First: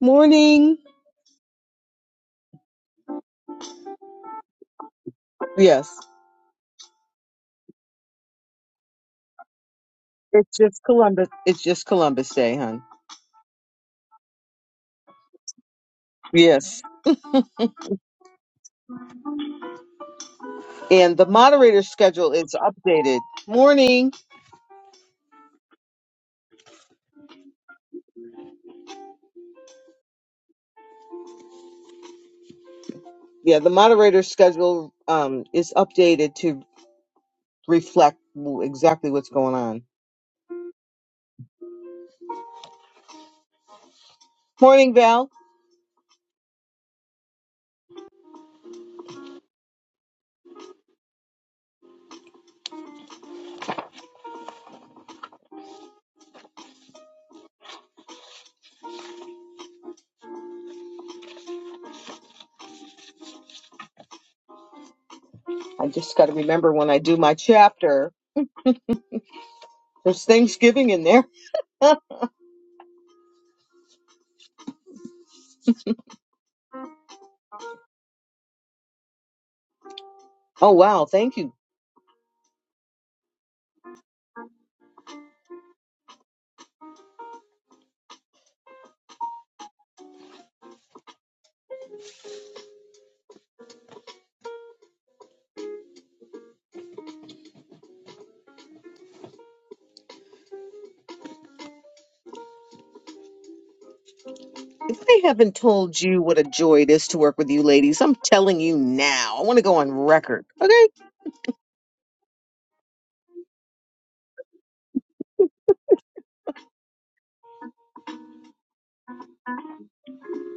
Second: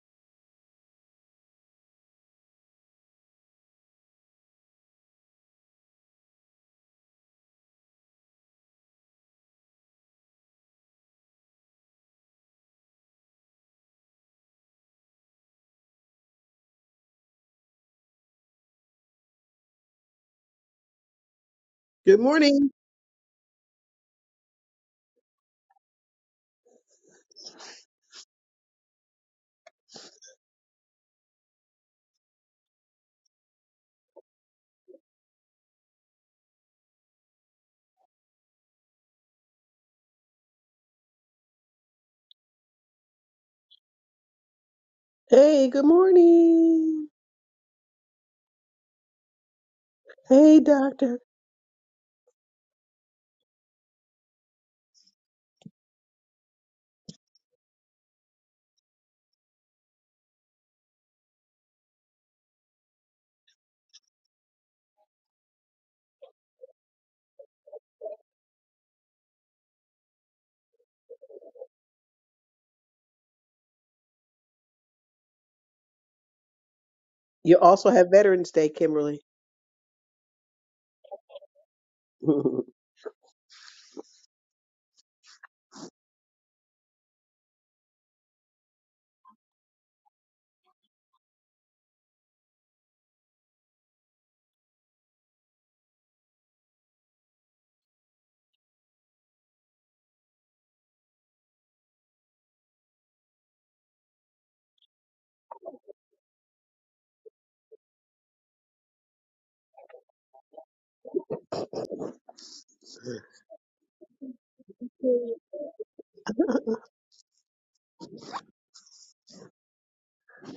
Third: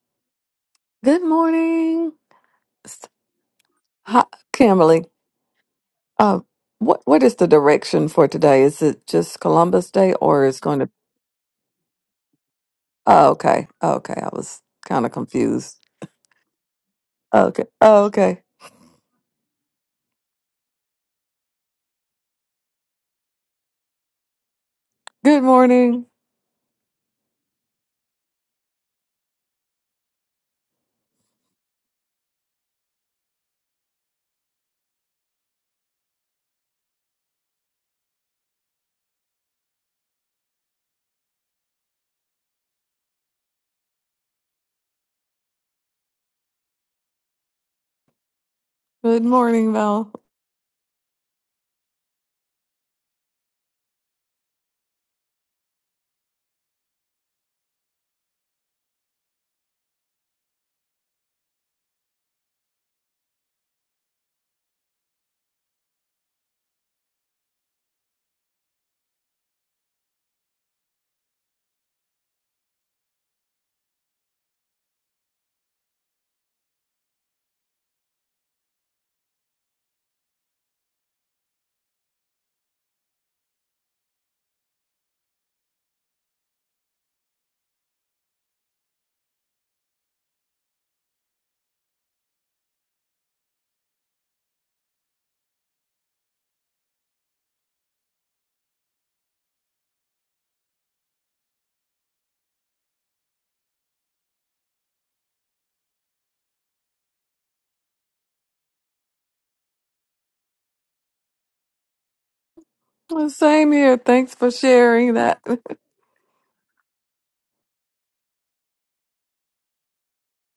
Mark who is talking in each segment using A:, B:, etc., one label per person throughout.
A: Morning.
B: Good morning, S- Hi, Kimberly.
A: Yes.
B: Uh, what what is the direction for today? Is it just Columbus Day, or
A: It's
B: is going
A: just
B: to?
A: Columbus. It's just Columbus Day, hon.
B: Oh, okay, okay. I was kind of confused.
A: Yes.
B: Okay, okay.
A: And the moderator
C: Good
A: schedule is
C: morning.
A: updated. Morning.
B: Good morning.
A: Yeah, the moderator schedule um is updated to reflect w- exactly what's going on. Morning, Val.
C: Hey, good morning.
B: Good morning, Val.
C: Hey, doctor.
A: I just got to remember when I do my chapter. There's Thanksgiving in there.
C: You also have Veterans Day, Kimberly.
A: Oh wow, thank you.
C: what
A: If I haven't told you what a joy it is to work with you ladies, I'm telling you now. I want to go on record. Okay?
B: Well, Same here. Thanks for sharing that.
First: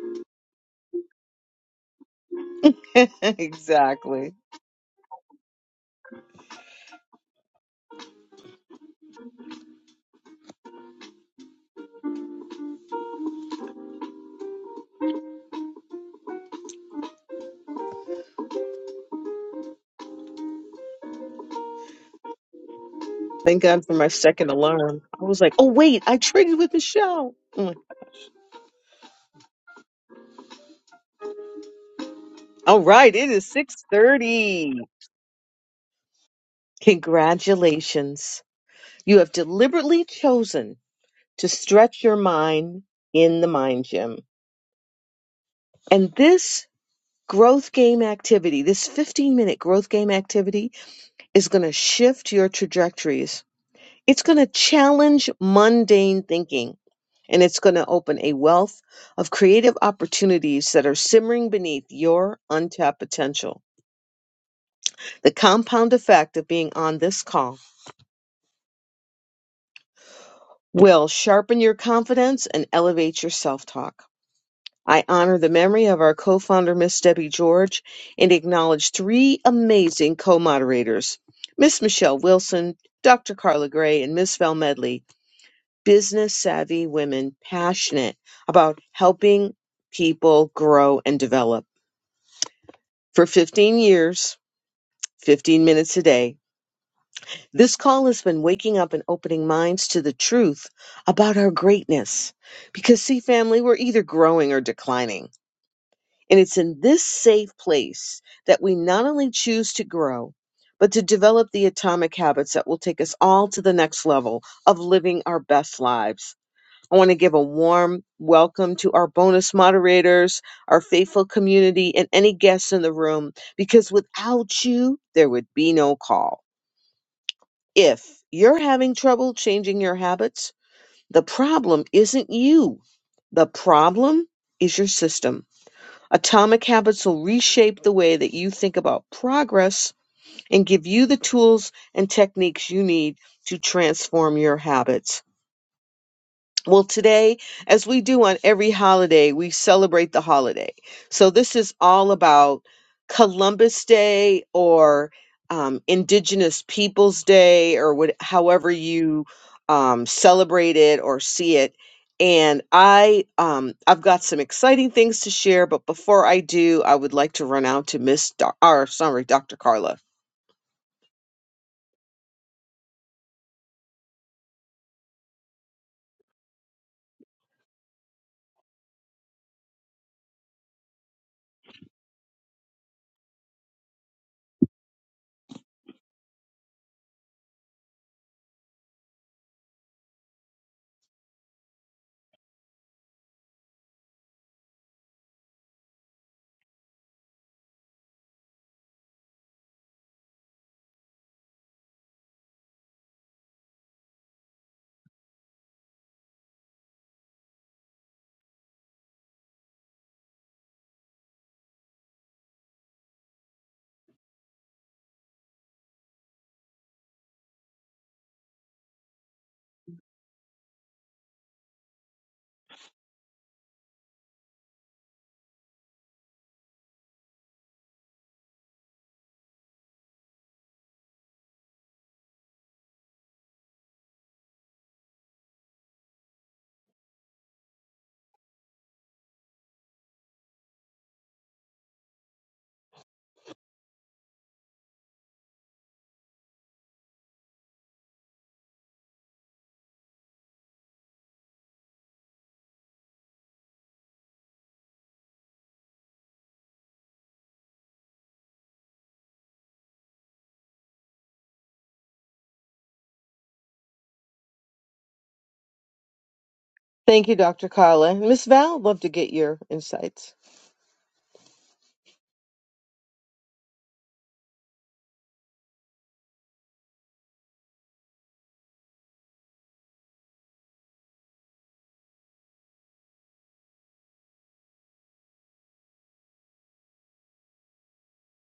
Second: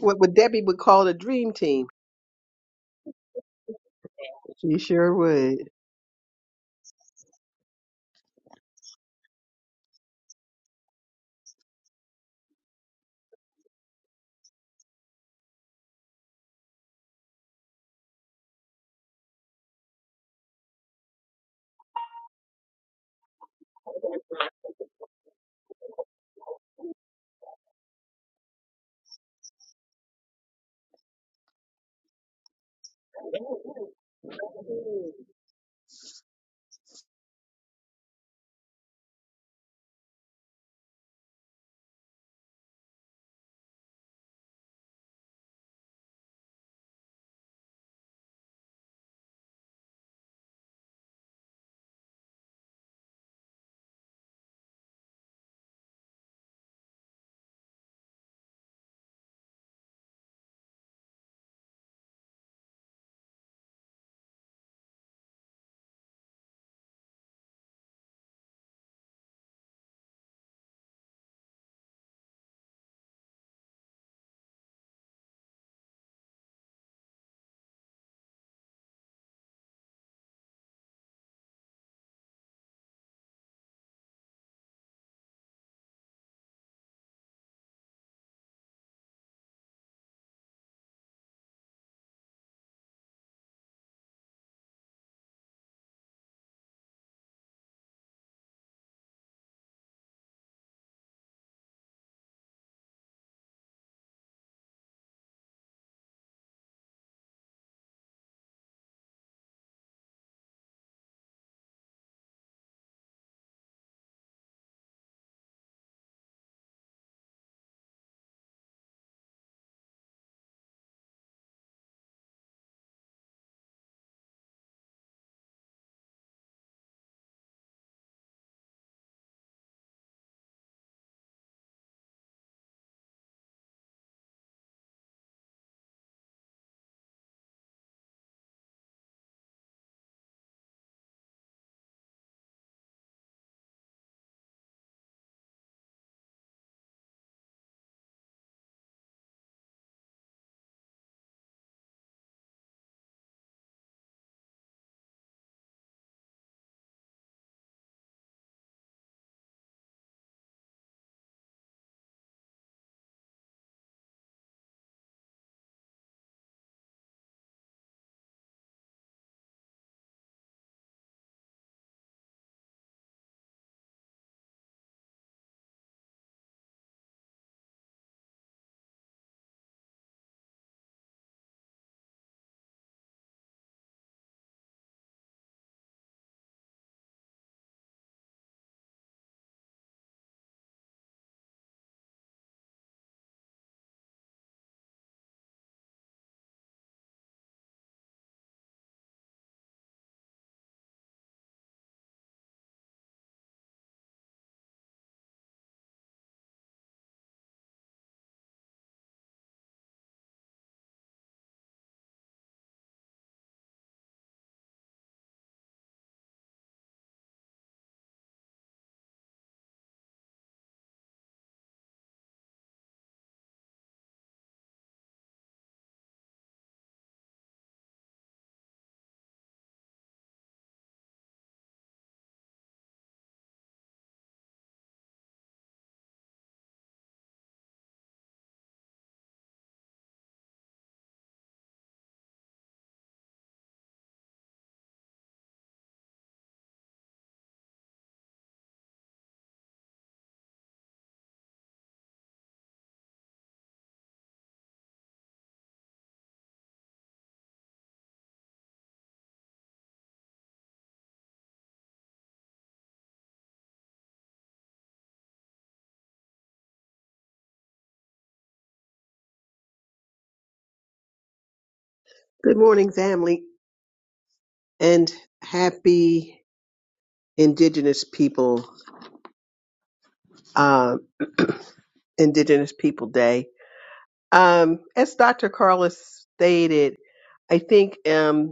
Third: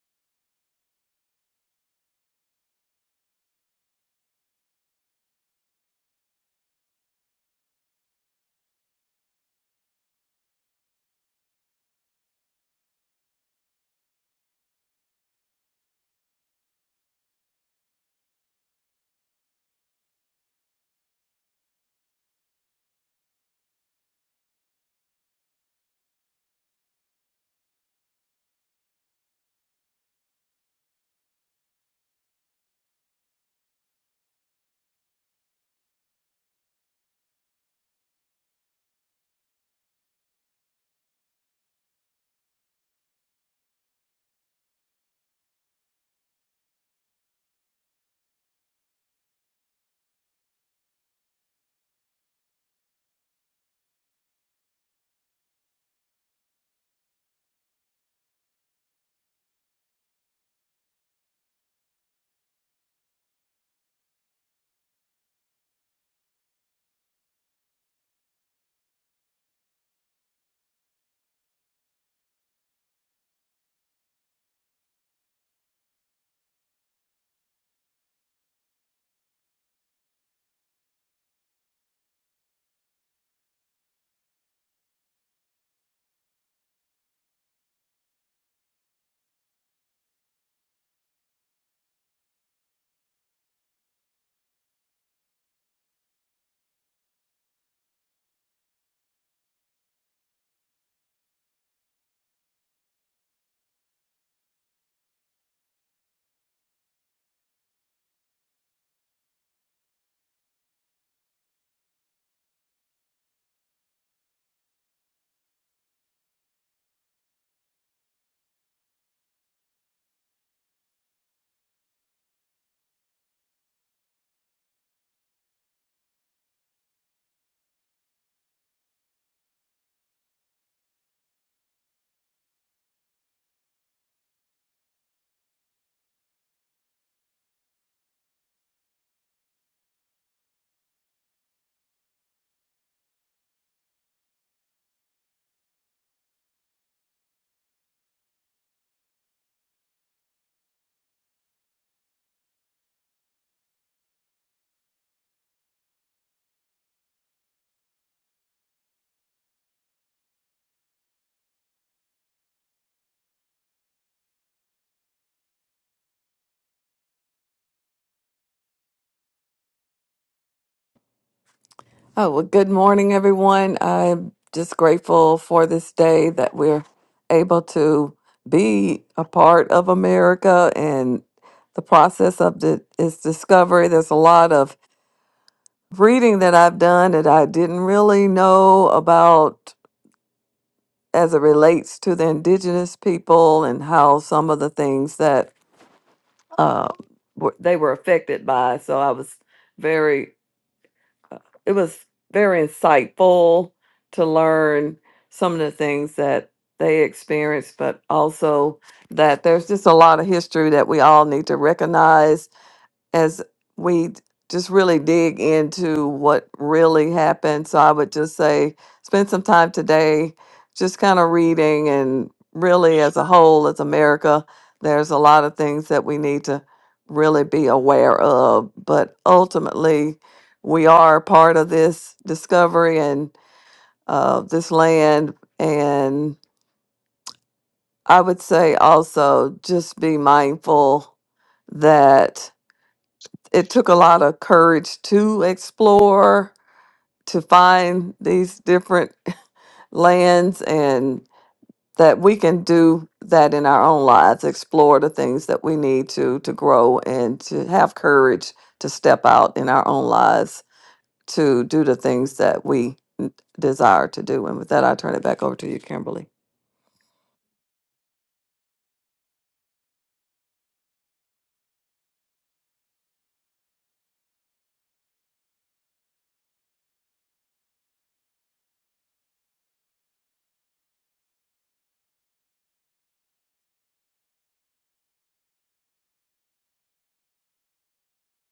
C: would Debbie would call the dream team.
A: exactly.
C: She sure would.
A: Thank God for my second alarm. I was like, oh wait, I traded with Michelle. I'm like, All right, it is 6:30. Congratulations. You have deliberately chosen to stretch your mind in the mind gym. And this growth game activity, this 15-minute growth game activity is going to shift your trajectories It's going to challenge mundane thinking and it's going to open a wealth of creative opportunities that are simmering beneath your untapped potential. The compound effect of being on this call will sharpen your confidence and elevate your self talk. I honor the memory of our co founder, Miss Debbie George, and acknowledge three amazing co moderators Miss Michelle Wilson, Dr. Carla Gray, and Miss Val Medley. business savvy women passionate about helping people grow and develop. For 15 years, 15 minutes a day, this call has been waking up and opening minds to the truth about our greatness. Because, see, family, we're either growing or declining. And it's in this safe place that we not only choose to grow, but to develop the atomic habits that will take us all to the next level of living our best lives. I want to give a warm welcome to our bonus moderators, our faithful community, and any guests in the room, because without you, there would be no call. If you're having trouble changing your habits, the problem isn't you. The problem is your system. Atomic habits will reshape the way that you think about progress and give you the tools and techniques you need to transform your habits. Well, today, as we do on every holiday, we celebrate the holiday. So, this is all about Columbus Day or um, Indigenous Peoples Day or what, however you um, celebrate it or see it. And I, um, I've got some exciting things to share, but before I do, I would like to run out to Miss, Doc- or sorry, Dr. Carla.
B: Oh, well, good morning, everyone. I'm just grateful for this day that we're able to be a part of America and the process of the, its discovery. There's a lot of reading that I've done that I didn't really know about as it relates to the indigenous people and how some of the things that uh, were, they were affected by. So I was very it was very insightful to learn some of the things that they experienced, but also that there's just a lot of history that we all need to recognize as we just really dig into what really happened. So I would just say spend some time today just kind of reading and really as a whole, as America, there's a lot of things that we need to really be aware of. But ultimately, we are part of this discovery and uh, this land. And I would say also just be mindful that it took a lot of courage to explore, to find these different lands, and that we can do that in our own lives, explore the things that we need to to grow and to have courage to step out in our own lives to do the things that we n- desire to do. And with that, I turn it back over to you, Kimberly.
A: Thank you, Dr. Carla. Miss Val, love to get your insights.
C: Good morning, family, and happy Indigenous People uh, Indigenous People Day. Um, as Dr. Carlos stated, I think. Um,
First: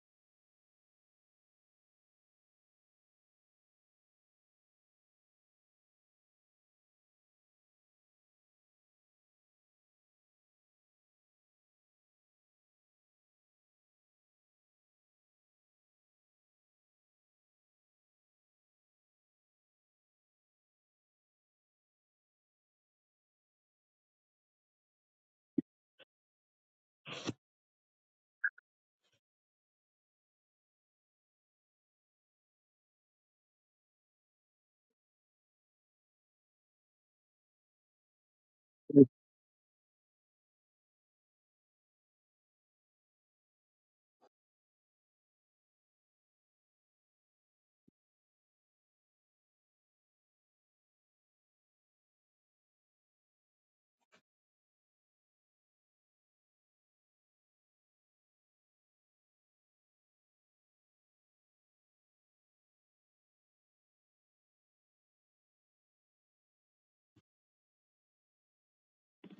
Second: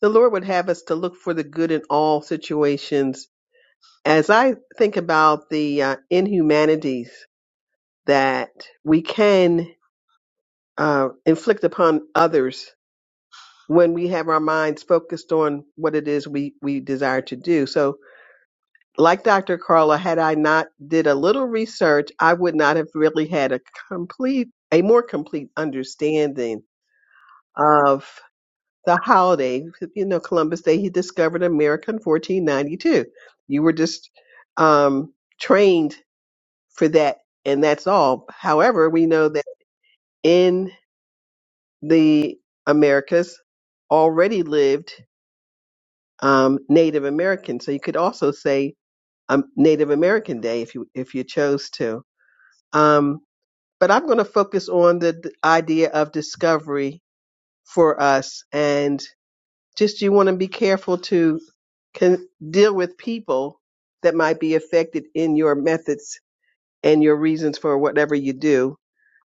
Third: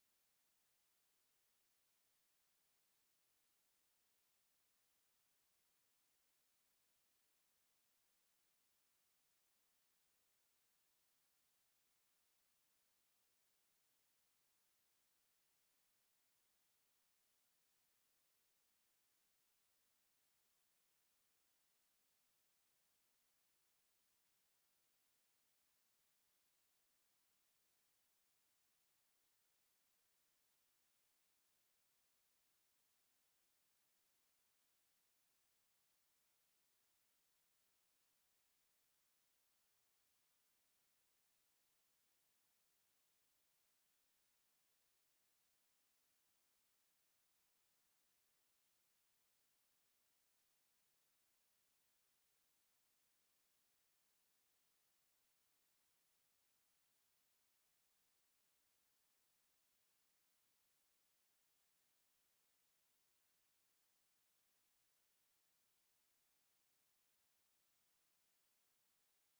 C: the Lord would have us to look for the good in all situations. As I think about the uh, inhumanities that we can uh, inflict upon others when we have our minds focused on what it is we, we desire to do. So, like Dr. Carla, had I not did a little research, I would not have really had a complete, a more complete understanding of. the holiday, you know, Columbus Day, he discovered America in 1492. You were just um, trained for that, and that's all. However, we know that in the Americas already lived um, Native Americans, so you could also say um, Native American Day if you if you chose to. Um, but I'm going to focus on the d- idea of discovery for us, and just you want to be careful to can deal with people that might be affected in your methods and your reasons for whatever you do.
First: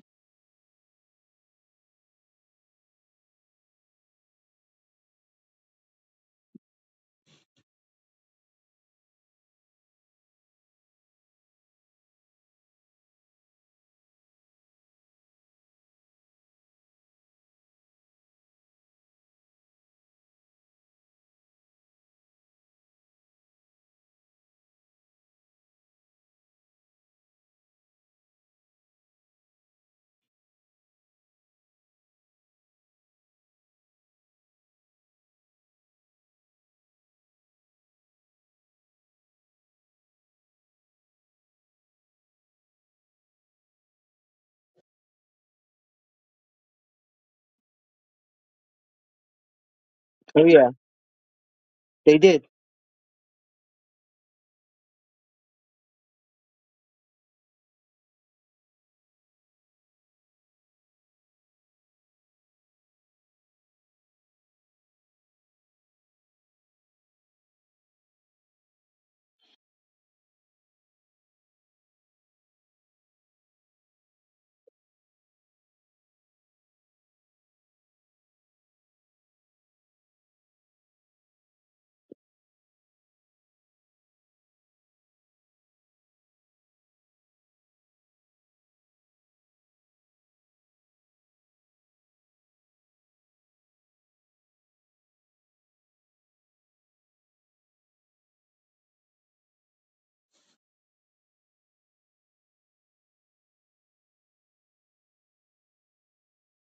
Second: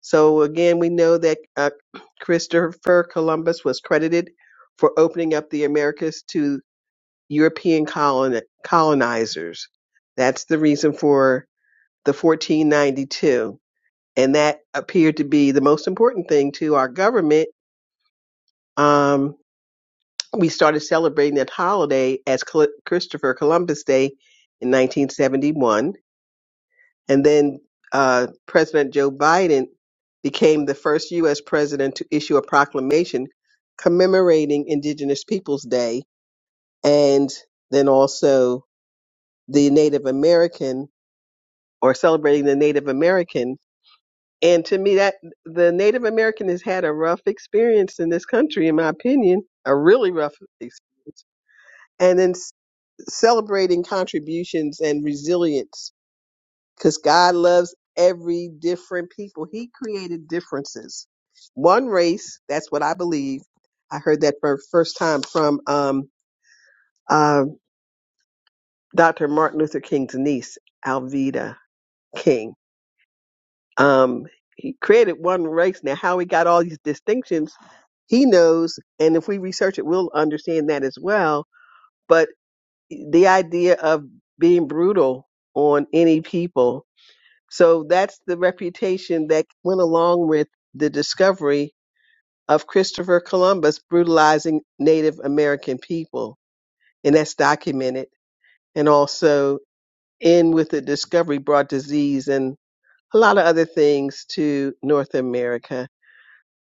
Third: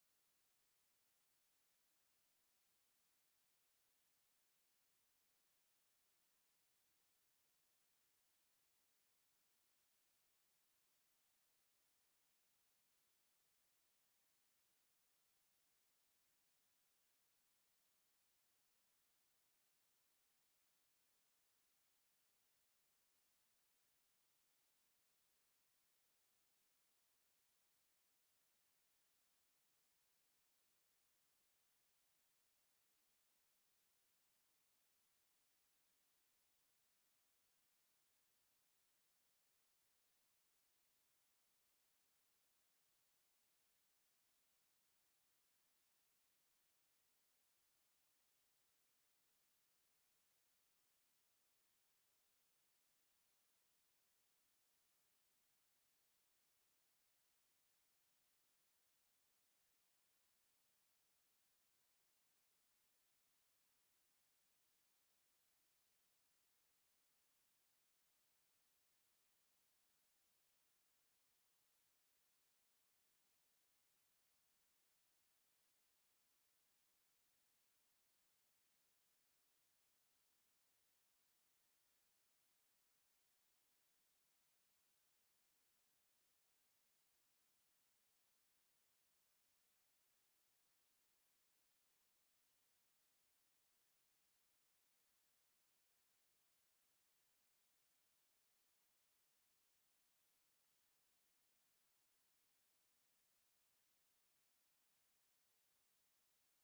C: So again, we know that uh, Christopher Columbus was credited for opening up the Americas to European colon- colonizers. That's the reason for the 1492, and that appeared to be the most important thing to our government. um, we started celebrating that holiday as Col- Christopher Columbus Day in 1971. And then uh, President Joe Biden became the first U.S. president to issue a proclamation commemorating Indigenous Peoples Day and then also the Native American or celebrating the Native American. And to me, that the Native American has had a rough experience in this country, in my opinion, a really rough
A: Oh yeah,
C: experience.
A: they
C: And then
A: did.
C: celebrating contributions and resilience because God loves every different people. He created differences. One race, that's what I believe. I heard that for the first time from um, uh, Dr. Martin Luther King's niece, Alveda King. Um, he created one race. Now, how he got all these distinctions, he knows. And if we research it, we'll understand that as well. But the idea of being brutal on any people So that's the reputation that went along with the discovery of Christopher Columbus brutalizing Native American people. And that's documented. And also, in with the discovery brought disease and a lot of other things to North America.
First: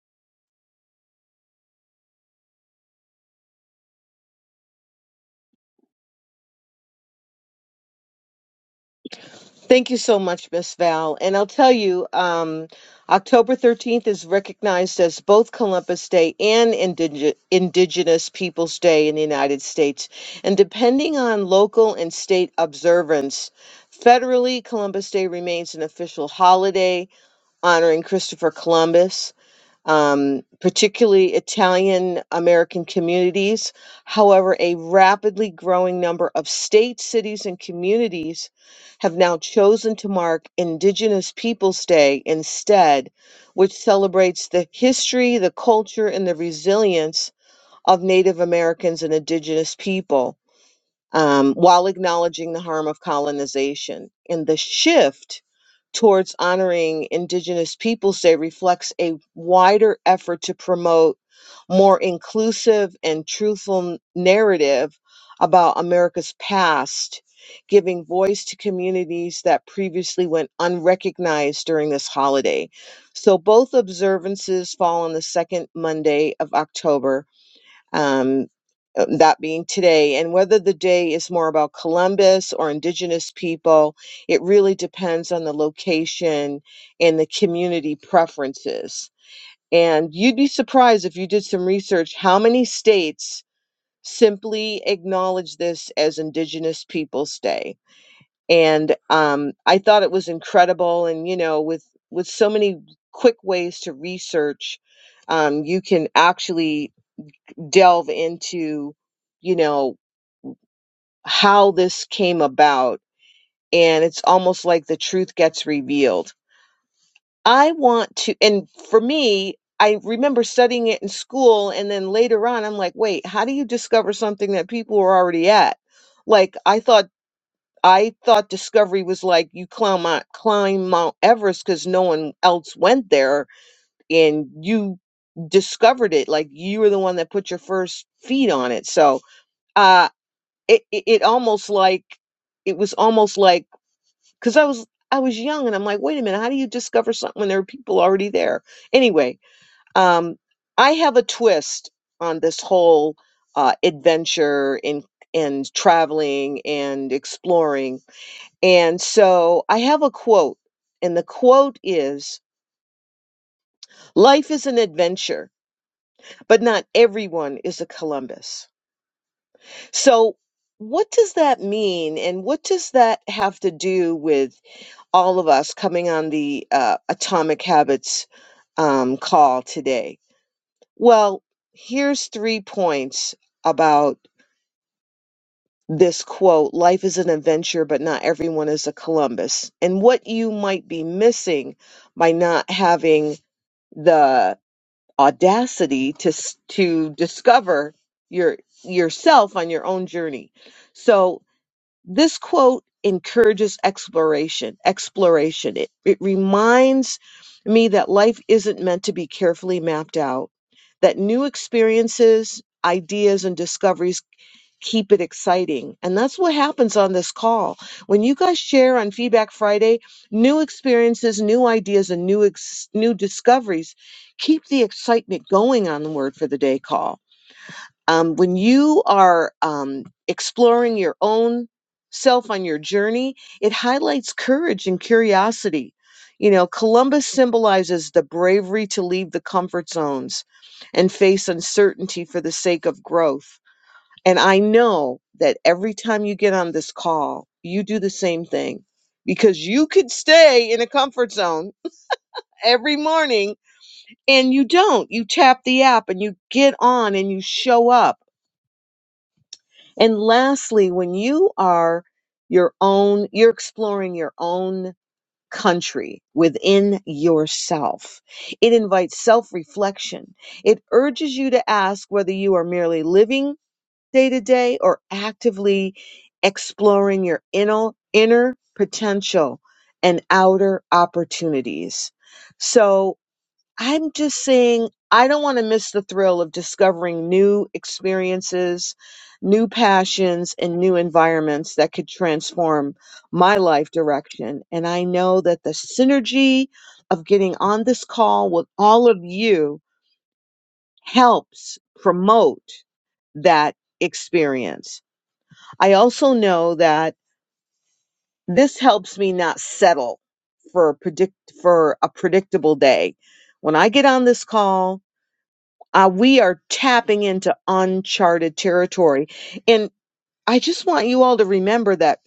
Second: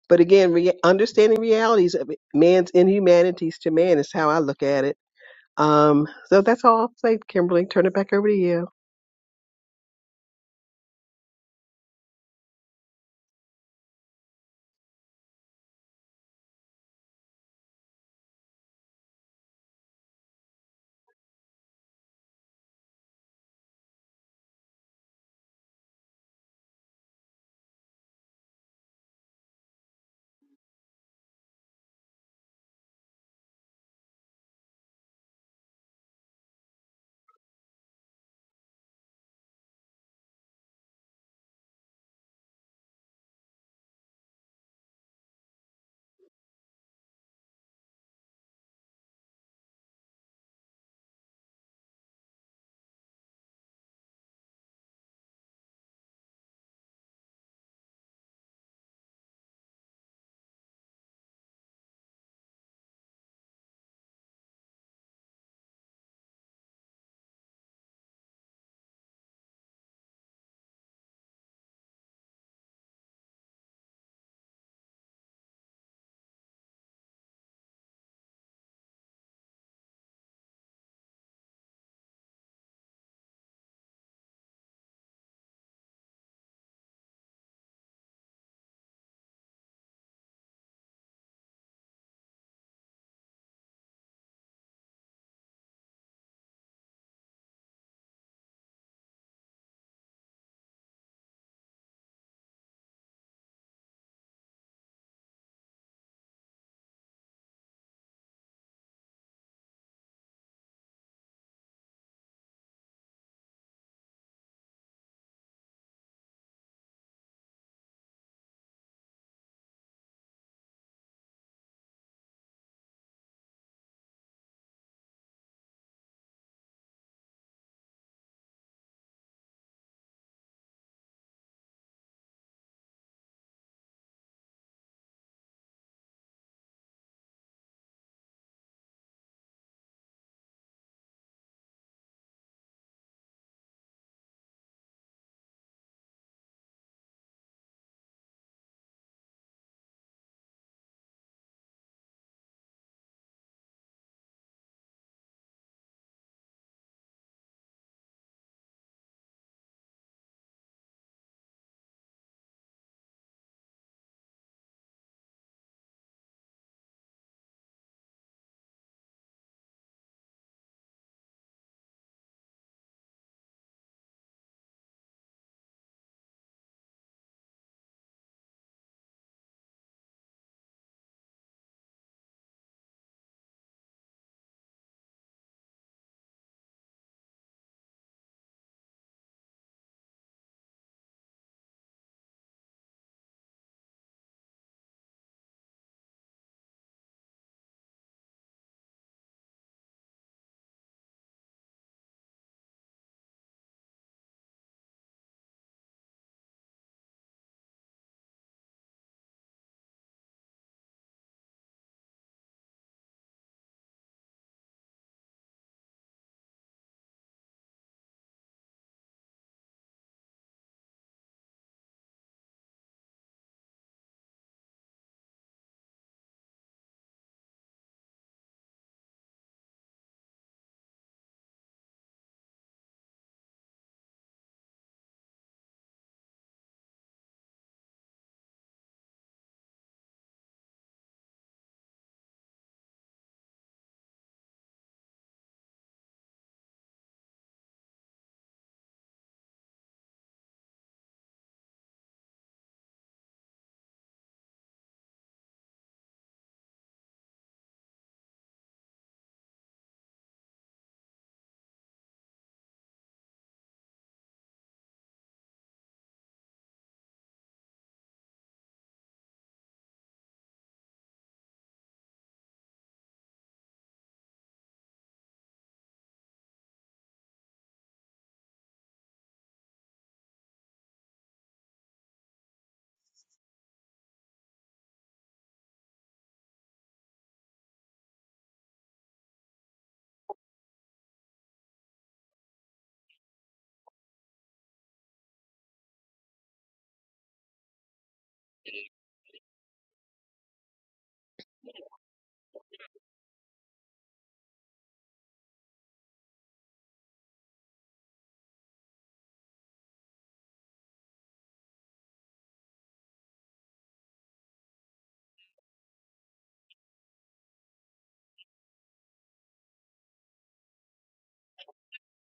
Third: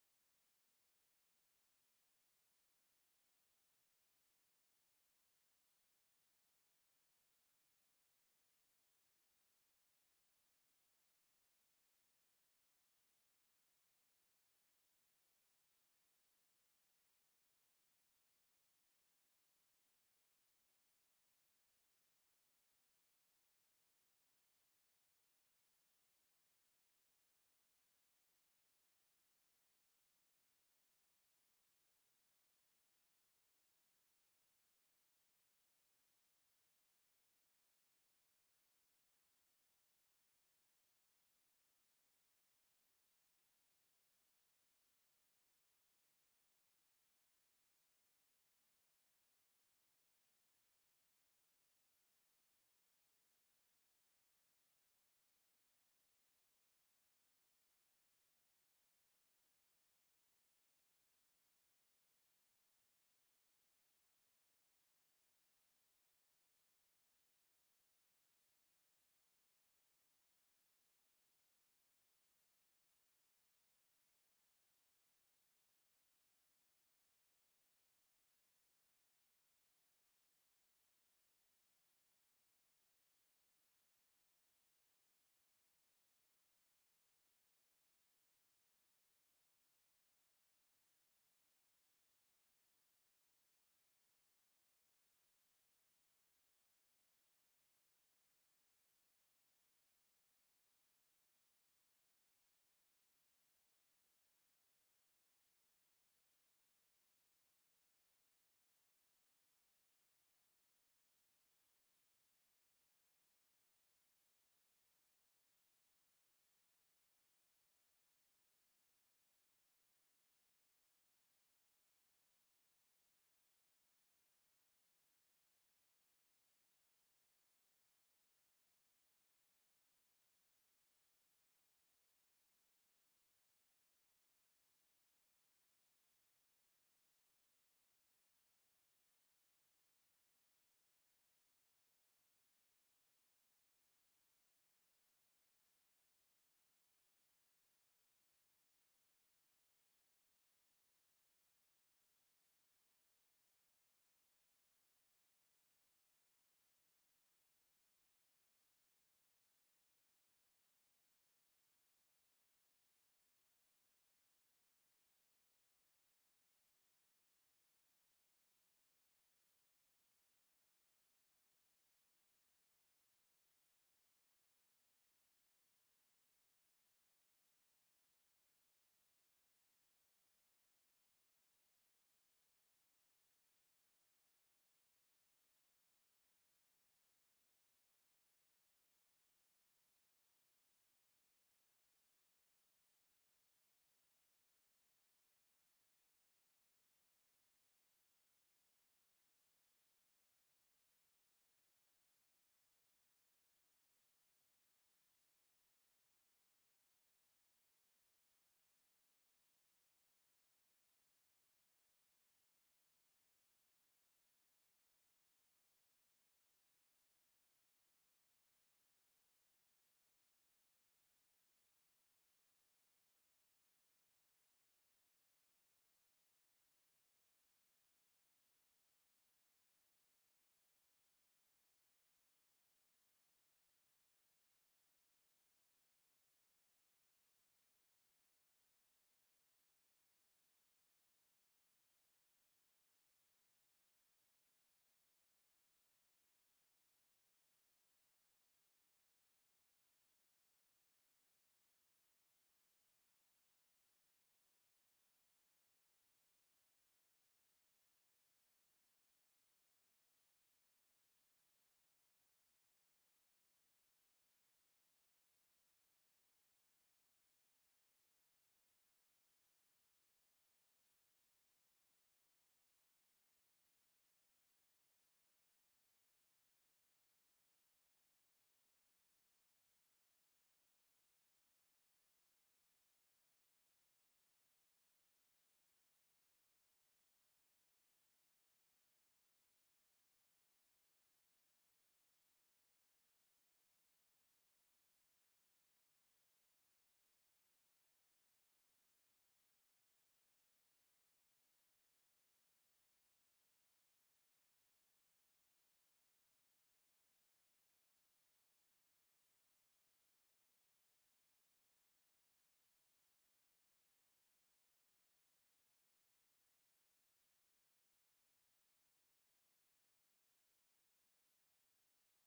C: But again, re- understanding realities of man's inhumanities to man is how I look at it. Um, so that's all I'll say, Kimberly. Turn it back over to you.
A: Thank you so much, Miss Val. And I'll tell you, um, October 13th is recognized as both Columbus Day and Indige- Indigenous Peoples Day in the United States. And depending on local and state observance, federally, Columbus Day remains an official holiday honoring Christopher Columbus um, particularly Italian American communities. However, a rapidly growing number of states, cities, and communities have now chosen to mark Indigenous Peoples Day instead, which celebrates the history, the culture, and the resilience of Native Americans and Indigenous people um, while acknowledging the harm of colonization. And the shift towards honoring Indigenous peoples Day reflects a wider effort to promote more inclusive and truthful narrative about America's past, giving voice to communities that previously went unrecognized during this holiday. So both observances fall on the second Monday of October um, uh, that being today, and whether the day is more about Columbus or Indigenous people, it really depends on the location and the community preferences. And you'd be surprised if you did some research how many states simply acknowledge this as Indigenous Peoples Day. And um, I thought it was incredible. And, you know, with, with so many quick ways to research, um, you can actually delve into, you know, how this came about. And it's almost like the truth gets revealed. I want to, and for me, I remember studying it in school. And then later on, I'm like, wait, how do you discover something that people were already at? Like, I thought. I thought discovery was like you climb Mount, climb Mount Everest because no one else went there and you discovered it. Like you were the one that put your first feet on it. So, uh, it, it, it almost like it was almost like because I was I was young and I'm like, wait a minute, how do you discover something when there are people already there? Anyway, um, I have a twist on this whole uh, adventure and and traveling and exploring, and so I have a quote, and the quote is, "Life is an adventure, but not everyone is a Columbus." So. What does that mean, and what does that have to do with all of us coming on the uh, Atomic Habits um, call today. Well, here's three points about this quote Life is an adventure, but not everyone is a Columbus. And what you might be missing by not having the audacity to, s- to discover your yourself on your own journey. So This quote encourages exploration. Exploration. It, it reminds me that life isn't meant to be carefully mapped out, that new experiences, ideas, and discoveries keep it exciting. And that's what happens on this call. When you guys share on Feedback Friday, new experiences, new ideas, and new, ex- new discoveries keep the excitement going on the Word for the Day call um, when you are um, exploring your own self on your journey, it highlights courage and curiosity. You know, Columbus symbolizes the bravery to leave the comfort zones and face uncertainty for the sake of growth. And I know that every time you get on this call, you do the same thing because you could stay in a comfort zone every morning and you don't. You tap the app and you get on and you show up And lastly, when you are your own, you're exploring your own country within yourself. It invites self reflection. It urges you to ask whether you are merely living day to day or actively exploring your inner, inner potential and outer opportunities. So, I'm just saying, I don't want to miss the thrill of discovering new experiences, new passions, and new environments that could transform my life direction. And I know that the synergy of getting on this call with all of you helps promote that experience. I also know that this helps me not settle for predict for a predictable day. When I get on this call, uh, we are tapping into uncharted territory. And I just want you all to remember that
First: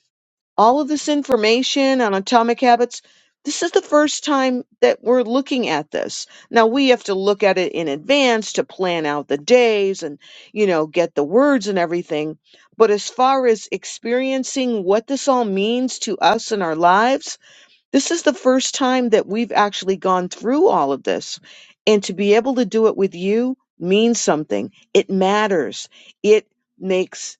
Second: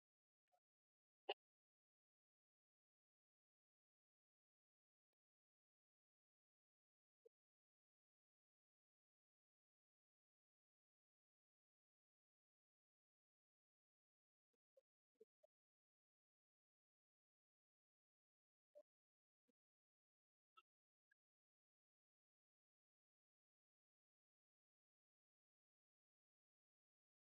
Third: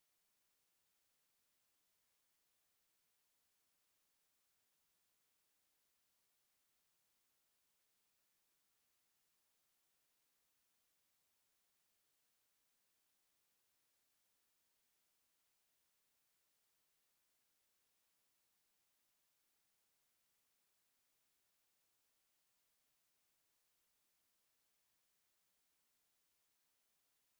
A: all of this information on atomic habits, this is the first time that we're looking at this. Now we have to look at it in advance to plan out the days and, you know, get the words and everything. But as far as experiencing what this all means to us in our lives, this is the first time that we've actually gone through all of this. And to be able to do it with you means something. It matters. It makes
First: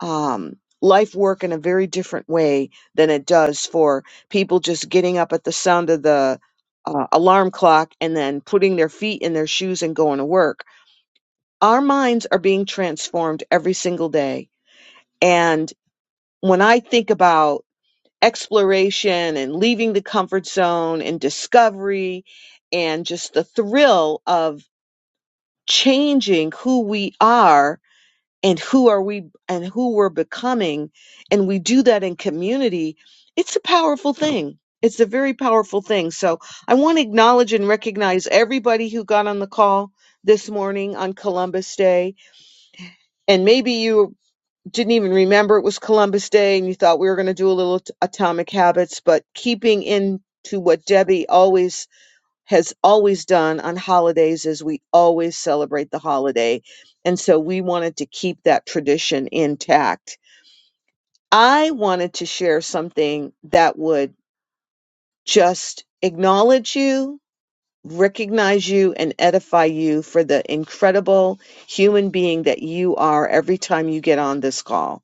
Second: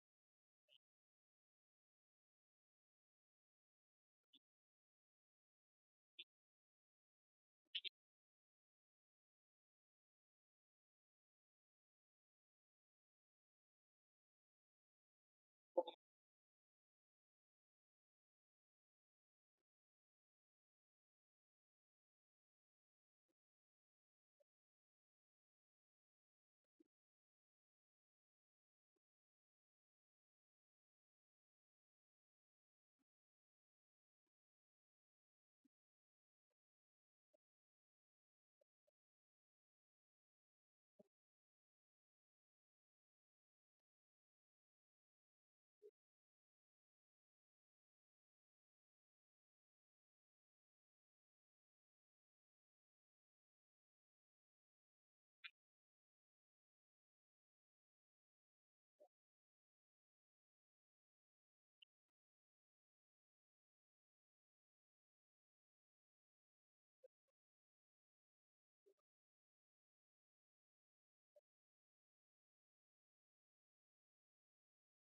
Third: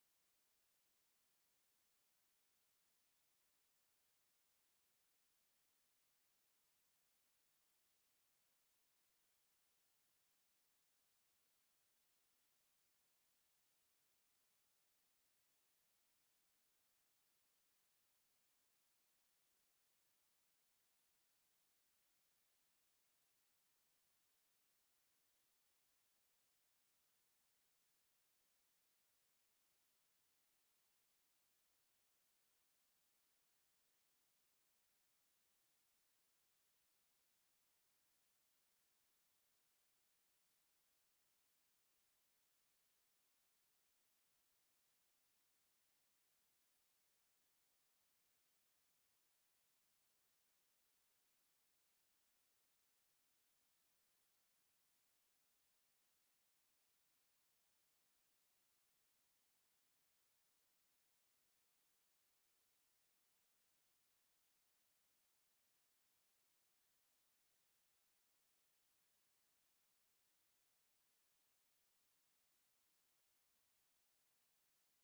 A: um, life work in a very different way than it does for people just getting up at the sound of the uh, alarm clock and then putting their feet in their shoes and going to work. Our minds are being transformed every single day. And when I think about exploration and leaving the comfort zone and discovery and just the thrill of changing who we are and who are we and who we're becoming and we do that in community it's a powerful thing it's a very powerful thing so i want to acknowledge and recognize everybody who got on the call this morning on columbus day and maybe you didn't even remember it was Columbus Day and you thought we were going to do a little t- atomic habits, but keeping in to what Debbie always has always done on holidays is we always celebrate the holiday. And so we wanted to keep that tradition intact. I wanted to share something that would just acknowledge you, recognize you, and edify you for the incredible human being that you are every time you get on this call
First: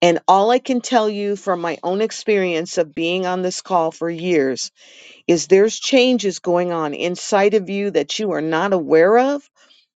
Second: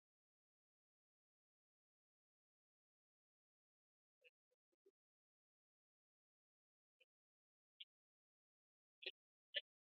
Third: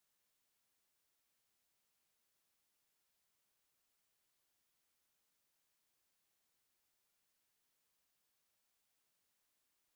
A: and all I can tell you from my own experience of being on this call for years is there's changes going on inside of you that you are not aware of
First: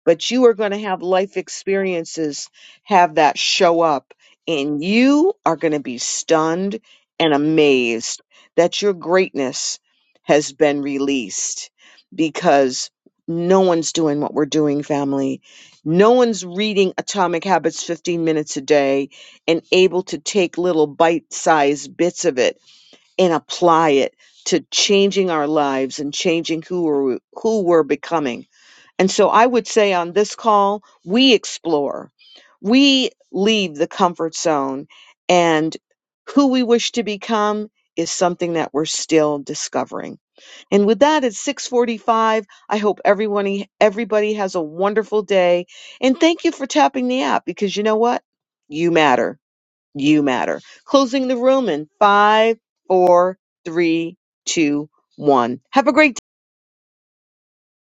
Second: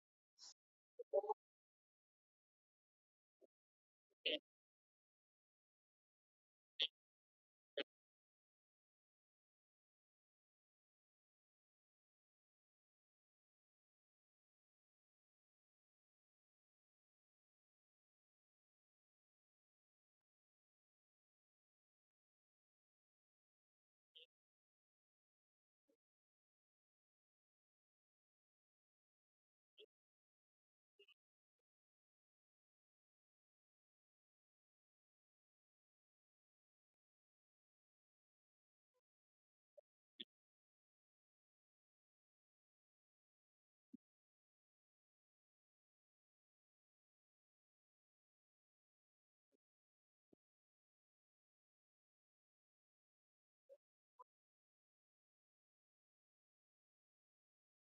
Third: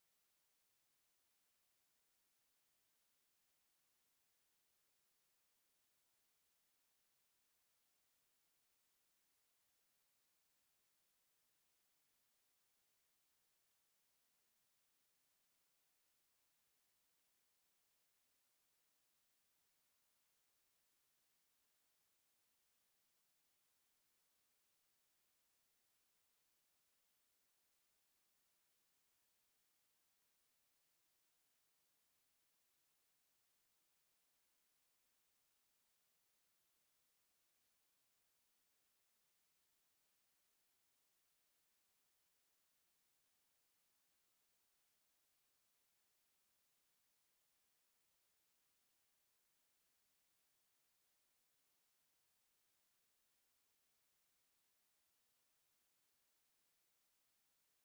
A: but you are going to have life experiences have that show up and you are going to be stunned and amazed that your greatness has been released because no one's doing what we're doing family no one's reading atomic habits 15 minutes a day and able to take little bite-sized bits of it and apply it to changing our lives and changing who we're, who we're becoming and so I would say on this call, we explore, we leave the comfort zone, and who we wish to become is something that we're still discovering. And with that, it's 645. I hope everyone, everybody has a wonderful day. And thank you for tapping the app because you know what? You matter. You matter. Closing the room in five, four, three, two, one. Have a great day.